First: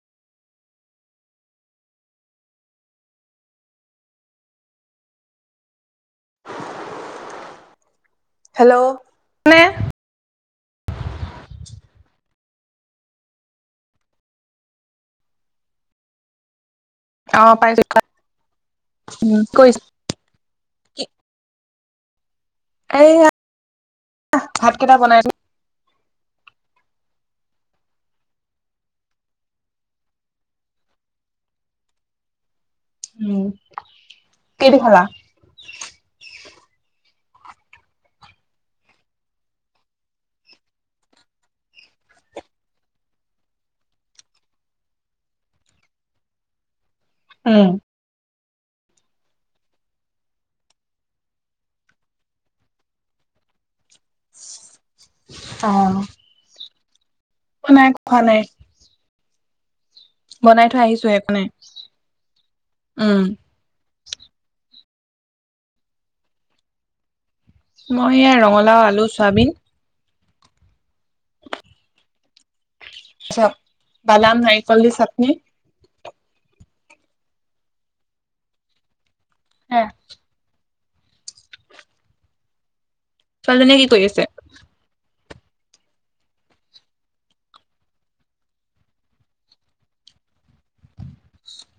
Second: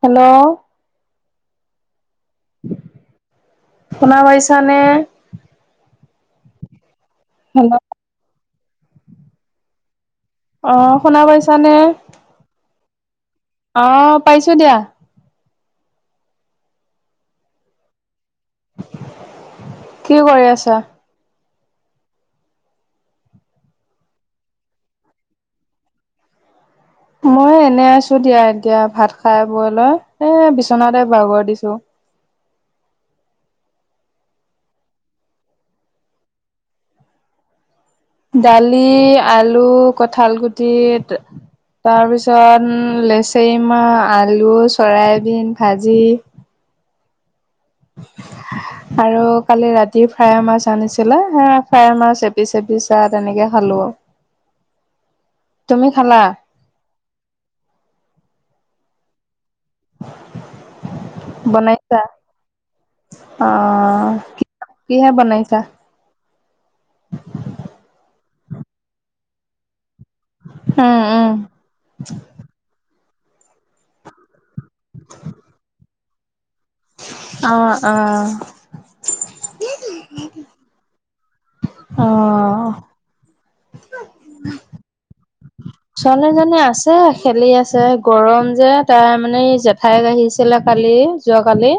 Hello. শুনা পাইছানে? Hello [inaudible] অ', শুনা পাইছানে? অ', পাইছোঁ দিয়া। অ', পাইছোঁ কা, উম, কৰিছ কি কৰি আছা? কি এয়া ভাত কেইটা বনাইছোঁ। মই এনে আছোঁ দিয়া এতিয়া ভাত খাই বৈ লৈ। এ, বিচনাতে বাগৰ দিছোঁ। উম, কিহেদি খালা? দালি, আলু, কঠাল গুটিত তাৰপিছত উম, লেচেৰি মা, আলু, চয়াবিন ভাজি। উম। আৰু কালি ৰাতি ফ্ৰাই মাছ আনিছিলে। সেয়া ফ্ৰাই মাছ এপিচ এপিচা তেনে নেকে খালোঁ। তুমি খালা? অ', নাই খোৱা নাই। বনাই থৈ আহিছোঁহে পনে। বনাইছা? অ', কি কিহে বনাইছা? মই এ, ৰঙালাও, আলু, চৱাবিন। উম, উম। [unintelligible] বাদাম নাৰিকল দি চাটনি। অ', অ'। হে অহ। ছোৱালীজনীয়ে কি কৰি আছে? ছোৱালীজনী আছে খেলি আছে। গৰম যে তাৰে মানে এই জেঠাইক আহিছিল কা [unintelligible] যোৱা কালি।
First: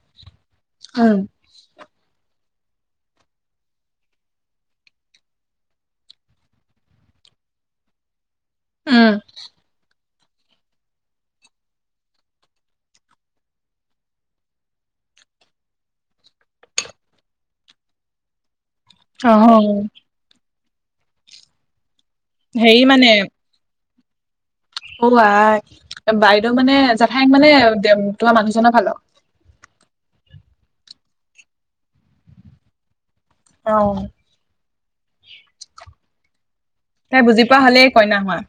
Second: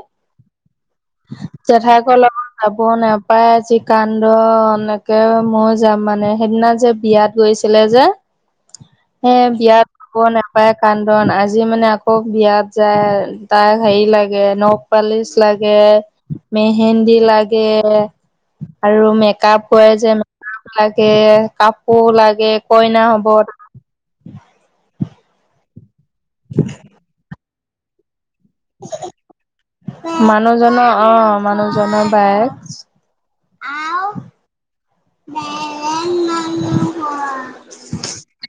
উম জেঠাইক [unintelligible] লগত যাব নাপায় যি কান্দন, একে মই যাম মানে সেইদিনা যে বিয়াত গৈছিলে যে। উম, হে বিয়াত [unintelligible] নাপায় কান্দন আজি মানে আকৌ বিয়াত যায় তাক হেৰি লাগে নখ পা পালিচ লাগে, মেহেন্দী লাগে। আৰু অ মেকআপ কৰে যে মেকআপ লাগে। কাপ কৌ লাগে কইনা হ'ব। উৱাই। এ, বাইদেউ মানে জেঠাইক মানে দেম তোমাৰ মানুহজন' ভাল। মানুহজনৰ অ', মানুহজনৰ বায়েক। অ' [inaudible] তাই বুজি পোৱা হ'লে কইনা হোৱা।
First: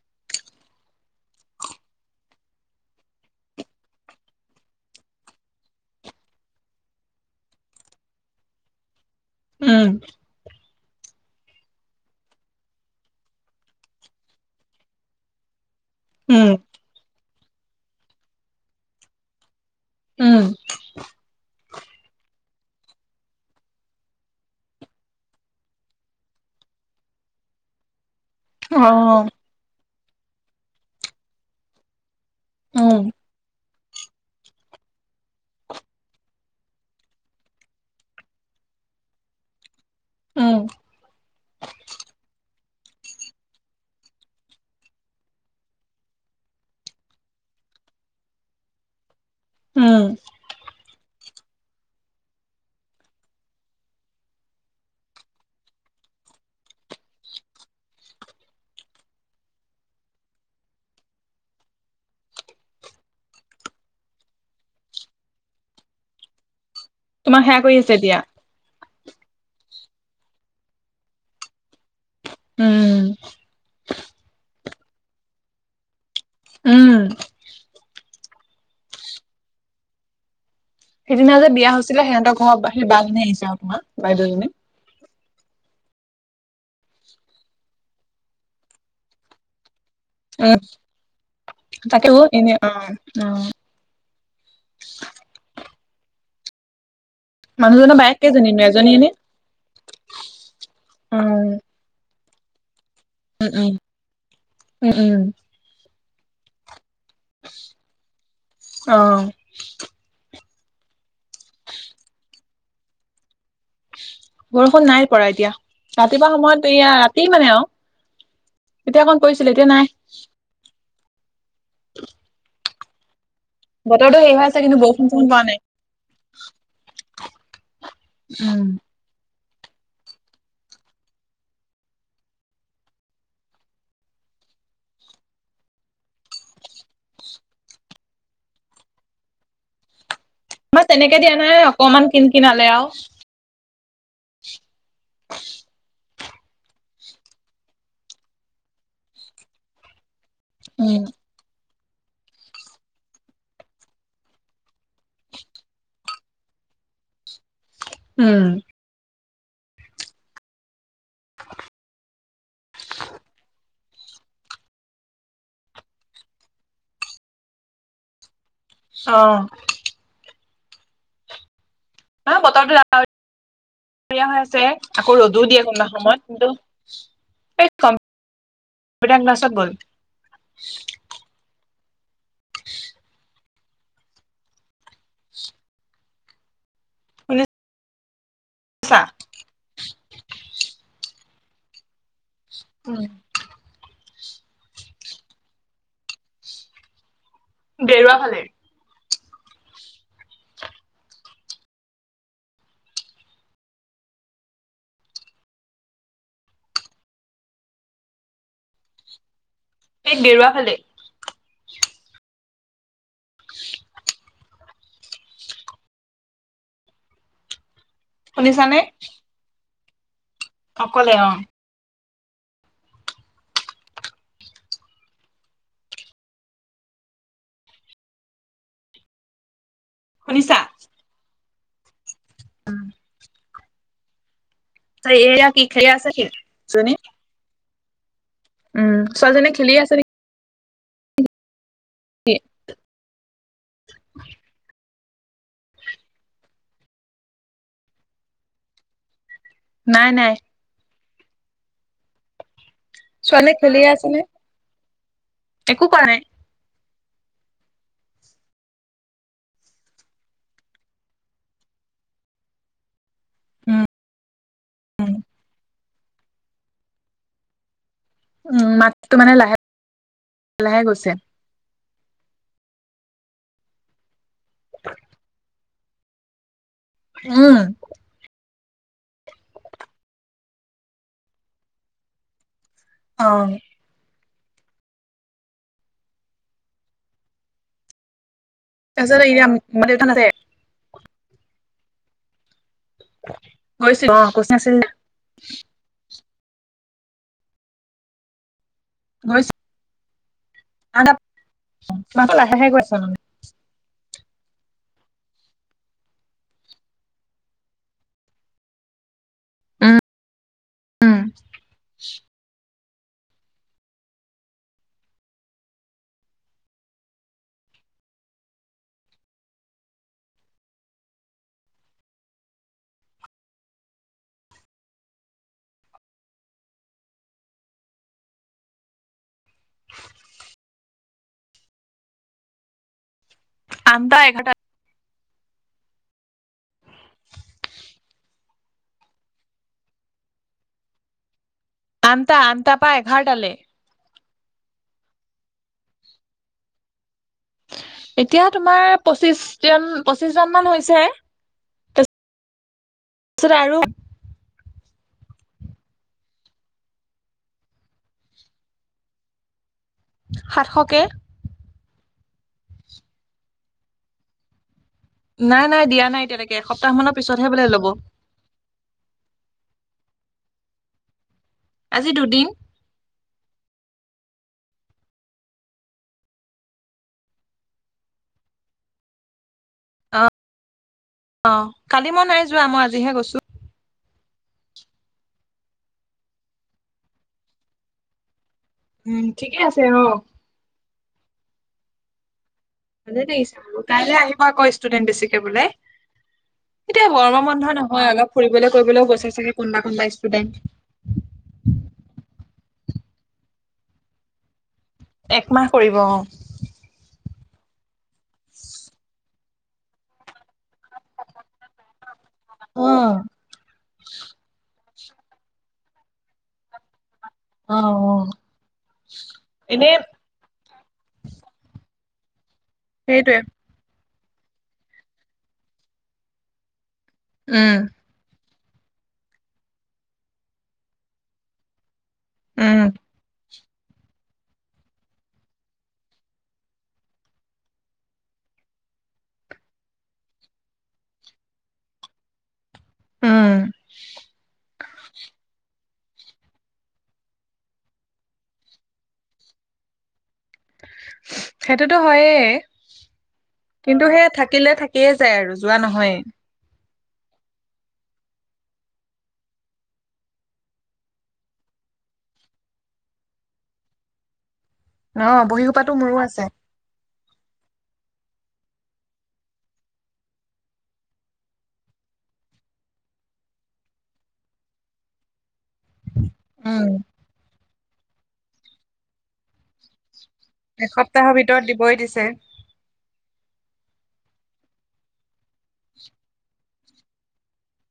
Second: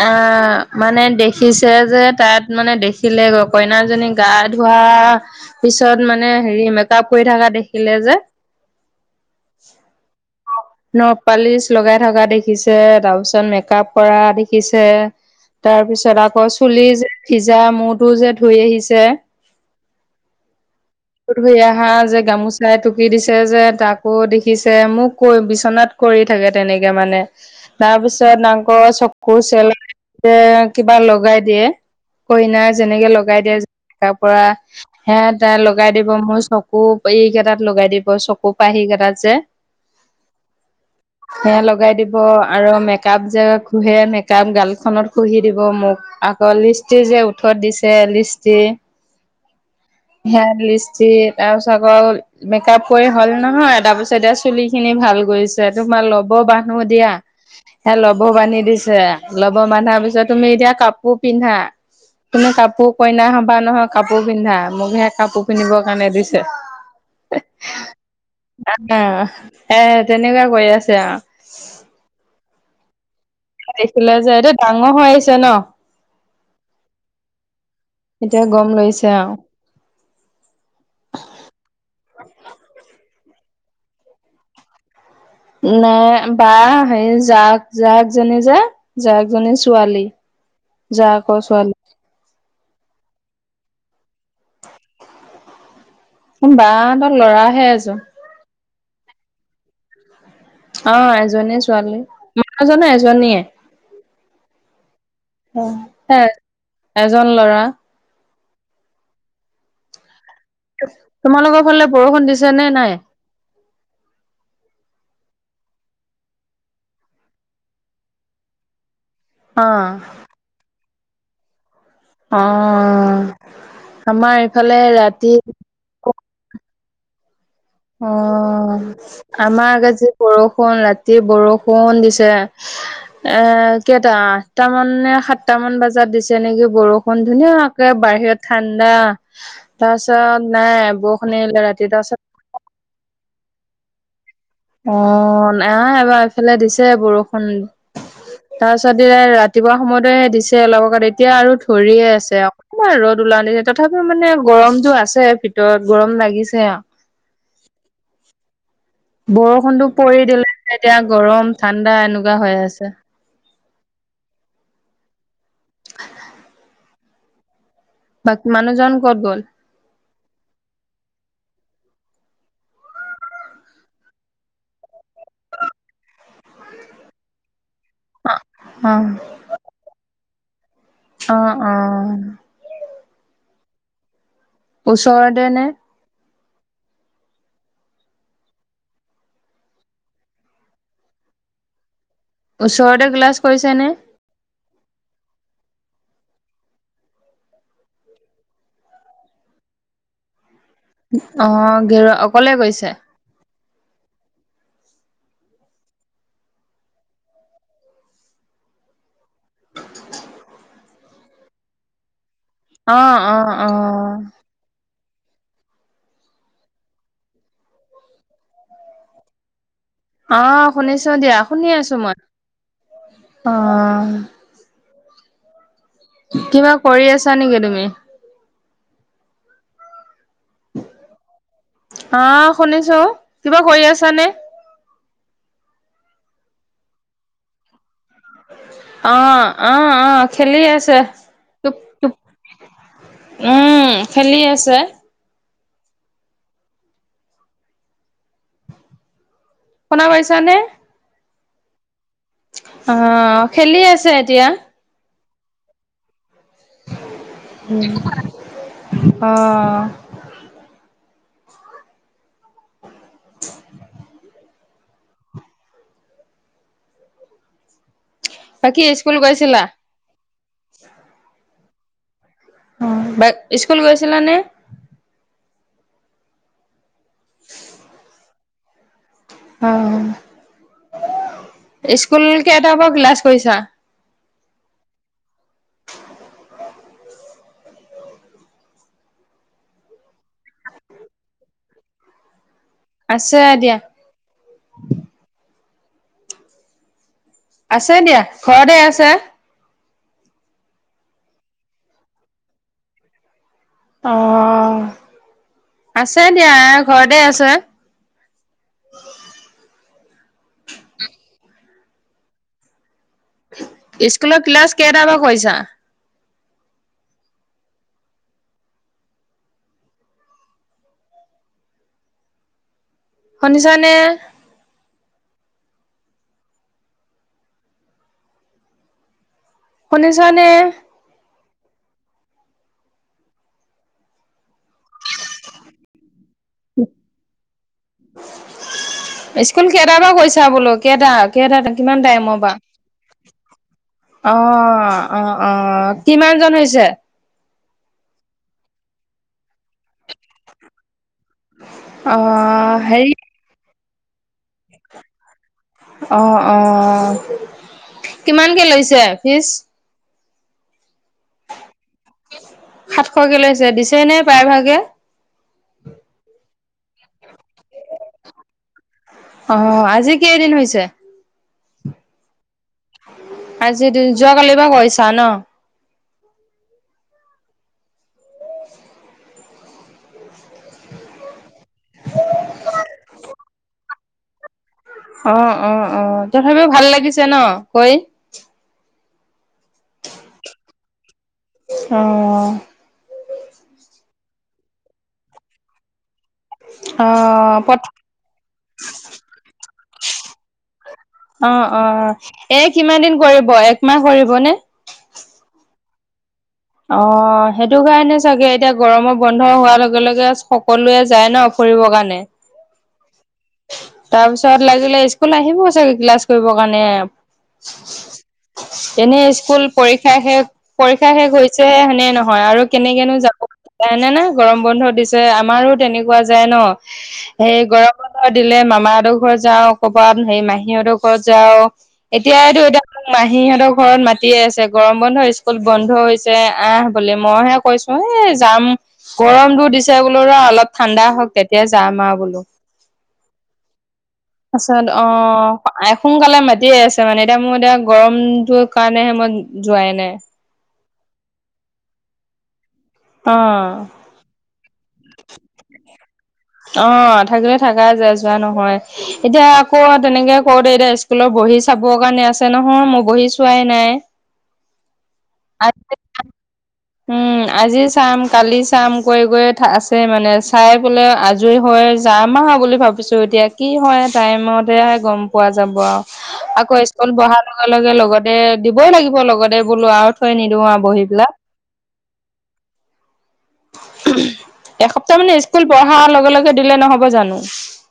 হা অ' মানে দেখিছে যে, তাত মানে দেখিলেগৈ কইনাজনি গা ধোৱা। পিছত মানে হেৰি মেকআপ কৰি থকা দেখিলে যে। উম্। নখপলিচ লগাই থকা দেখিছে, তাৰপিছত মেকআপ কৰা দেখিছে। তাৰপিছত, আকৌ উম চুলি যে ভিজা মূৰটো যে ধুই আহিছে। উম ধুই অহা যে গামোচা তাই টুকি দিছে যে, তাকো দেখিছে মোক বিচনাত কৰি থাকে তেনেকে মানে, তাৰপিছত আকৌ অ চকু চেলাউৰি এ, কিবা লগাই দিয়ে, কইনাই উম যেনেকে লগাই দিয়ে। তাৰপৰা, সেইয়া তাই লগাই দিব মোৰ চকু এইকেইটাত লগাই দিব চকু পাই। সেইকেইটাত যে, উম, সেয়া লগাই দিব। আৰু মেকআপ যে ঘহে, মেকআপ গালখনত ঘহি দিব মোক। আকৌ লিষ্টিক যে উঠ দিছে, লিষ্টি উম, হেয়াৰলিষ্ট যি, তাৰপিছত আকৌ মেকআপ কৰি হ'ল নহয়, তাৰপিছতে এতিয়া চুলি খিনি ভাল কৰিছেঁ। ত তোমাৰ ল'ব বান্ধো দিয়া। সেয়া ল'বৰ বান্ধি দিছে, ল'ব বান্ধাৰ পিছত তুমি এতিয়া কাপোৰ পিন্ধা। তুমি কাপোৰ কইনা হ'বা নহয়, কাপোৰ পিন্ধা। মোক হেয়া কাপোৰ পিন্ধিবৰ কাৰণে দিছেঁ। তোমাক সেয়া কৰি আছে এতিয়া। আহ্, এ তেনেকুৱা কৰি আছে আৰু। উম্। দেখিলে যে এইটো ডাঙৰ হৈ আহিছে ন'। উম্। এতিয়া গ'ম লৈছে আৰু। সেইদিনা যে বিয়া হৈছিলে, সিহঁতৰ ঘৰত সেই বাঘ নে ইছা উপমা বাইদ'জনী। উম্, নাই বা হেৰি জাক জাক জনী যে জাক জনীছ ছোৱালী, উম, জাকৰ ছোৱালী। তাকে অ' এনে অ', ন। সোম বাহতক মানুহজনৰ বায়েক কেইজনীনো এজনীয়ে নে? অ', উম, এজনীয়ে ছোৱালী। মানুহজনো এজনীয়ে। উম্, উম্। হয়, এজন ল'ৰা। অ'। তোমালোকৰ ফালে বৰষুণ দিছে নে নাই? বৰষুণ নাই পৰা এতিয়া। ৰাতিপুৱা সময়ত এয়া ৰাতি মানে আৰু। এতিয়া অকণ পৰিছিলে, অ এতিয়া নাই। অ', বতৰটো হেৰি আমাৰ হৈ আছে কিন্তু এইফালে বৰষুণ চৰষুণ ৰাতি পৰা নাই। উম, অ'। আমাৰ আজি বৰষুণ, ৰাতি বৰষুণ দিছে। এ, কেইটা আঠটা মাননে সাতটা মান বজাত দিছে নেকি বৰষুণ, ধুনীয়াকে বাহিৰত ঠাণ্ডা। পাছ আমাৰ তেনেকে দিয়া নাই, অকমান পাছত কিন কিনালে আৰু। অ', নাই এবাৰ এইফেলে দিছে বৰষুণ। তাৰপাছত দিলে, ৰাতিপুৱা সময়তহে দিছে, অলপ উম, আগত এতিয়া আৰু পৰিয়ে আছে। ‌ৱঅকমান ৰ'দ ওলাল নেকি তথাপিও মানে গৰমটো আছে ভিতৰত গৰম লাগিছে। [unintelligible] উম্। বৰষুণতটো পৰি দিলে, এতিয়া গৰম ঠাণ্ডা এনেকুৱা হৈ আছে। বাকী মানুহজন ক'ত গ'ল? অ', হা, বতৰটো ডাৱৰী ৰিয়া হৈ আছে। আকৌ ৰ'দো দিয়ে কোনোবা সময়ত, কিন্তু এ কম [unintelligible] পিটাৰ ক্লাছত গ'ল। উম উম। ওচৰতে নে? ছা ওচৰতে ক্লাছ কৰিছেনে? গেৰুৱা ফালে। অ', গেৰুৱা, অকলে গৈছে? এই গেৰুৱা ফালেই। অ', অ', অ'। শুনিছানে? অ', অকলে শুনিছোঁ অ দিয়া, শুনি আছোঁ মই। অ'। কিবা কৰি আছা নেকি তুমি? শুনিছা? অ', শুনিছোঁ, কিবা কৰি আছানে? ত' এয়া কি [unintelligible] আছে কি? চুনী। অ', খেলি আছে অ', নেকি? অ'। খেলি আছে। পুপ পুপ, উম, খেলি আছে। শুনা নাই নাই পাইছানে? অ', ছোৱালীজনী খেলি খেলিয়ে আছে নে? এতিয়া। একো কৰা নাই। উম। অ', অ'। উম উম। উম, বাকী মাতটো স্কুল মানে গৈছিলা? লাহে-লাহে গৈছে। অ', স্কুল গৈছিলানে? [inaudible] উম। উম, স্কুল কে কেইটাৰ পৰা ক্লাচ অ কৰিছা? তাৰপিছত এতিয়া [unintelligible] আছে দিয়া। [unintelligible] আছে দিয়া, ঘৰতেই আছে। গৈছিল [unintelligible] অ', আছে দিয়া, ঘৰতেই আছে। অ'। উম-উম। স্কুলৰ ক্লাছ কেইটাৰ পৰা কৰিছা? শুনিছানে? শুনিছানে? আঠটা এঘাৰটা স্কুল কেইটাৰ পৰা গৈছা বোলো কেইটা? [unintelligible] কিমান আঠটা টাইমৰ পৰা? আঠটাৰ এঘাৰটালে অহ, অ', অ', কিমান জন হৈছে? এতিয়া তোমাৰ, পঁচিশ জন, পঁচিশ জনমান হৈছে। অ', হেৰি [unintelligible] অ', অ', কিমানকে লৈছে ফিছ? সাতশকে। সাতশকে লৈছে দিছে নে প্ৰায় ভাগে। নাই নাই দিয়া নাই এতিয়ালৈকে এসপ্তাহ মানৰ পিছতহে বোলে ল'ব। অ', আজি ক এদিন হৈছে। আজি দুদিন। আজি যোৱাকালিৰ পৰা কৰৰিছা ন। অ', অ', কালি মই নাই যোৱা মই আজিহে গৈছোঁ। অ', অ', অ', থাপিও ভাল লাগিছে ন কৈ। উম ঠিকে আছে আহ। অ',। [unintelligible] বাৰু কাইলৈ আহিবা আকৌ ষ্টুডেন্ট বেছিকে বোলে। [inaudible] এতিয়া গৰমৰ বন্ধ পত নহয় অলপ ফুৰিবলৈ কৰিবলৈও গৈচাইছোগে কোনোবা কোনোবা ষ্টুডেণ্ট। অ', অ', এ কিমান দিন কৰিব একমাহ কৰিব নে। একমাহ কৰিব অ',। অ', সেইটো কাৰণে চাগে এতিয়া গৰমৰ বন্ধ হোৱাৰ লগে লগে সকলোৱে যায় ন। কৰিব কাৰণে। অ',। তাৰ পিছত লাগিলে স্কুল আহিব চাগে ক্লাছ কৰিবৰ কাৰণে। অ অ এনেই স্কুল এনে পৰীক্ষা শেষ পৰীক্ষা শেষ হৈছেহে সেনে নহ হয় আৰু কেনেকনো সেইটোৱে যাবনে না গৰম বন্ধ দিছে আমাৰো তেনেকুৱা যায় ন। সেই উম গৰম দিলে মামাহঁতৰ ঘৰত যাওঁ কৰ'ৰবাত হেৰি মাহীঁতৰ ঘৰত যাওঁ। এতিয়ো এতিয়া উম ম মাহী সহঁতক ঘৰত মাতিয়ে আছে গৰম বন্ধ স্কুল বন্ধ হৈছে আহ বুলি মইহে কৈছোঁ এই যাম গৰমটোো দিছে বোলো ৰ অলপ ঠাণ্ডা হওক তেতিয়া যাম আৰু বোলো উম তাৰছত অ সোনকালে মাতি আছে মানে এতিয়া মোৰ এতিয়া গৰমটোৰ কাৰণেহে মই যোৱাই নাই সেইটোতো হয়ে অ কিন্তু সে থাকিলে থাক সয়ে যায় আৰু যোৱা নহয় অ থাকিলে থাকাই য যোৱা নহয় এতিয়া আকৌ তেনেকে কওঁতে এতিয়া স্কুলত বহি চা যাব কাৰণে আছে নহয় মই বহি চোৱাই নাই অ বহীসোপাতো মোৰো আছে উম আজি চাম কালি চাম কৈ গৈ আছে মানে চাই পোলে আজৰি হৈ যাম আৰু বুলি ভাবিছো এতিয়া কি হয় টাইমতে গম পোৱা যায় য আৰু আকৌ উম, স্কুল বঢ়াৰ লগে লগে লগতে দিবই লাগিব লগতে বোলো আৰু থৈ নিদিওঁ আৰু বহি পেলাক ছয় এসপ্তাহ মানে স্কুল পঢ়াৰ লগে লগে দিলে নহব জানো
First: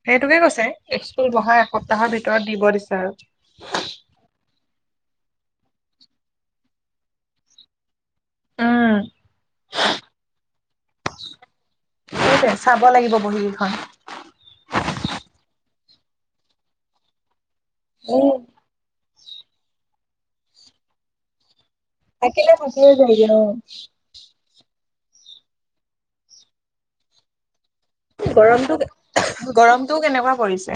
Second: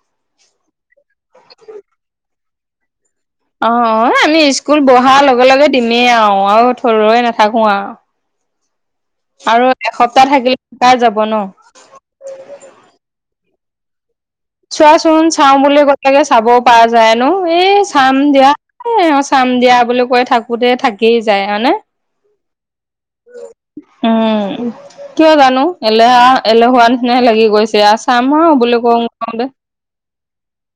সেইটোকে কৈছে স্কুল বহা এসপ্তাহৰ ভিতৰত দিব দিছে আৰু অ আমি স্কুল বঢ়াৰ লগে লগে দিমেই আৰু আৰু থৰুৈ নাথাকো আৰু অ আৰু এসপ্তাহ থাকিলেকাৰাই যাব ন হয় চোৱাচোন চাও বুলি গ'লেগে চাব পৰা যায়নো এই চাম উম, দিয়া চাম দিয়া বুলি কৈ থাকোতে থাকি যায় হয় নে তাকিল ভাক যাইগ ন উম কিয় জানো এলেহা এলেহোৱা নিচিনা লাগি গৈছে চ আছাম গৰমটো বোলে কওঁ কওঁতে গৰমটোও কেনেকুৱা পৰিছে।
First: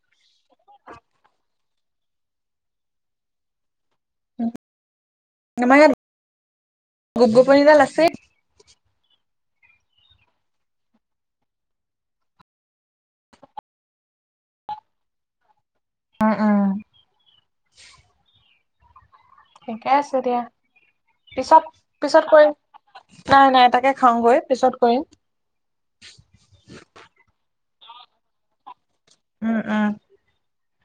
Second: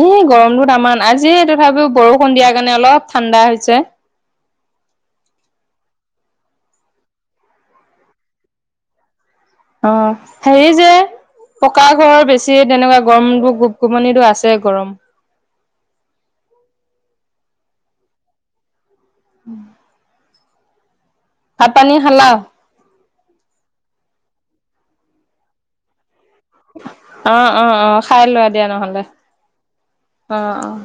এ গৰমটো তামান আজি তথাপিও বৰষুণ দিয়াৰ কাৰণে অলপ ঠাণ্ডা হৈছে আমাৰ ইয়াত গোপ গোপনডাল আছে অ সেৰি যে পকা ঘৰৰ বেছি তেনেকুৱা গৰমবোৰ গোপ গোপনিটো আছে গৰম উম উম সেইকেছেৰিয়াা পিছত ভাত পানী পিছত খালা? কৰিৈ নাই নাই তাকে খাওঁগৈ পিছত কৰিম অ অ অ খাই লোৱা দিয়া নহ'লে উম উম অ', অ'।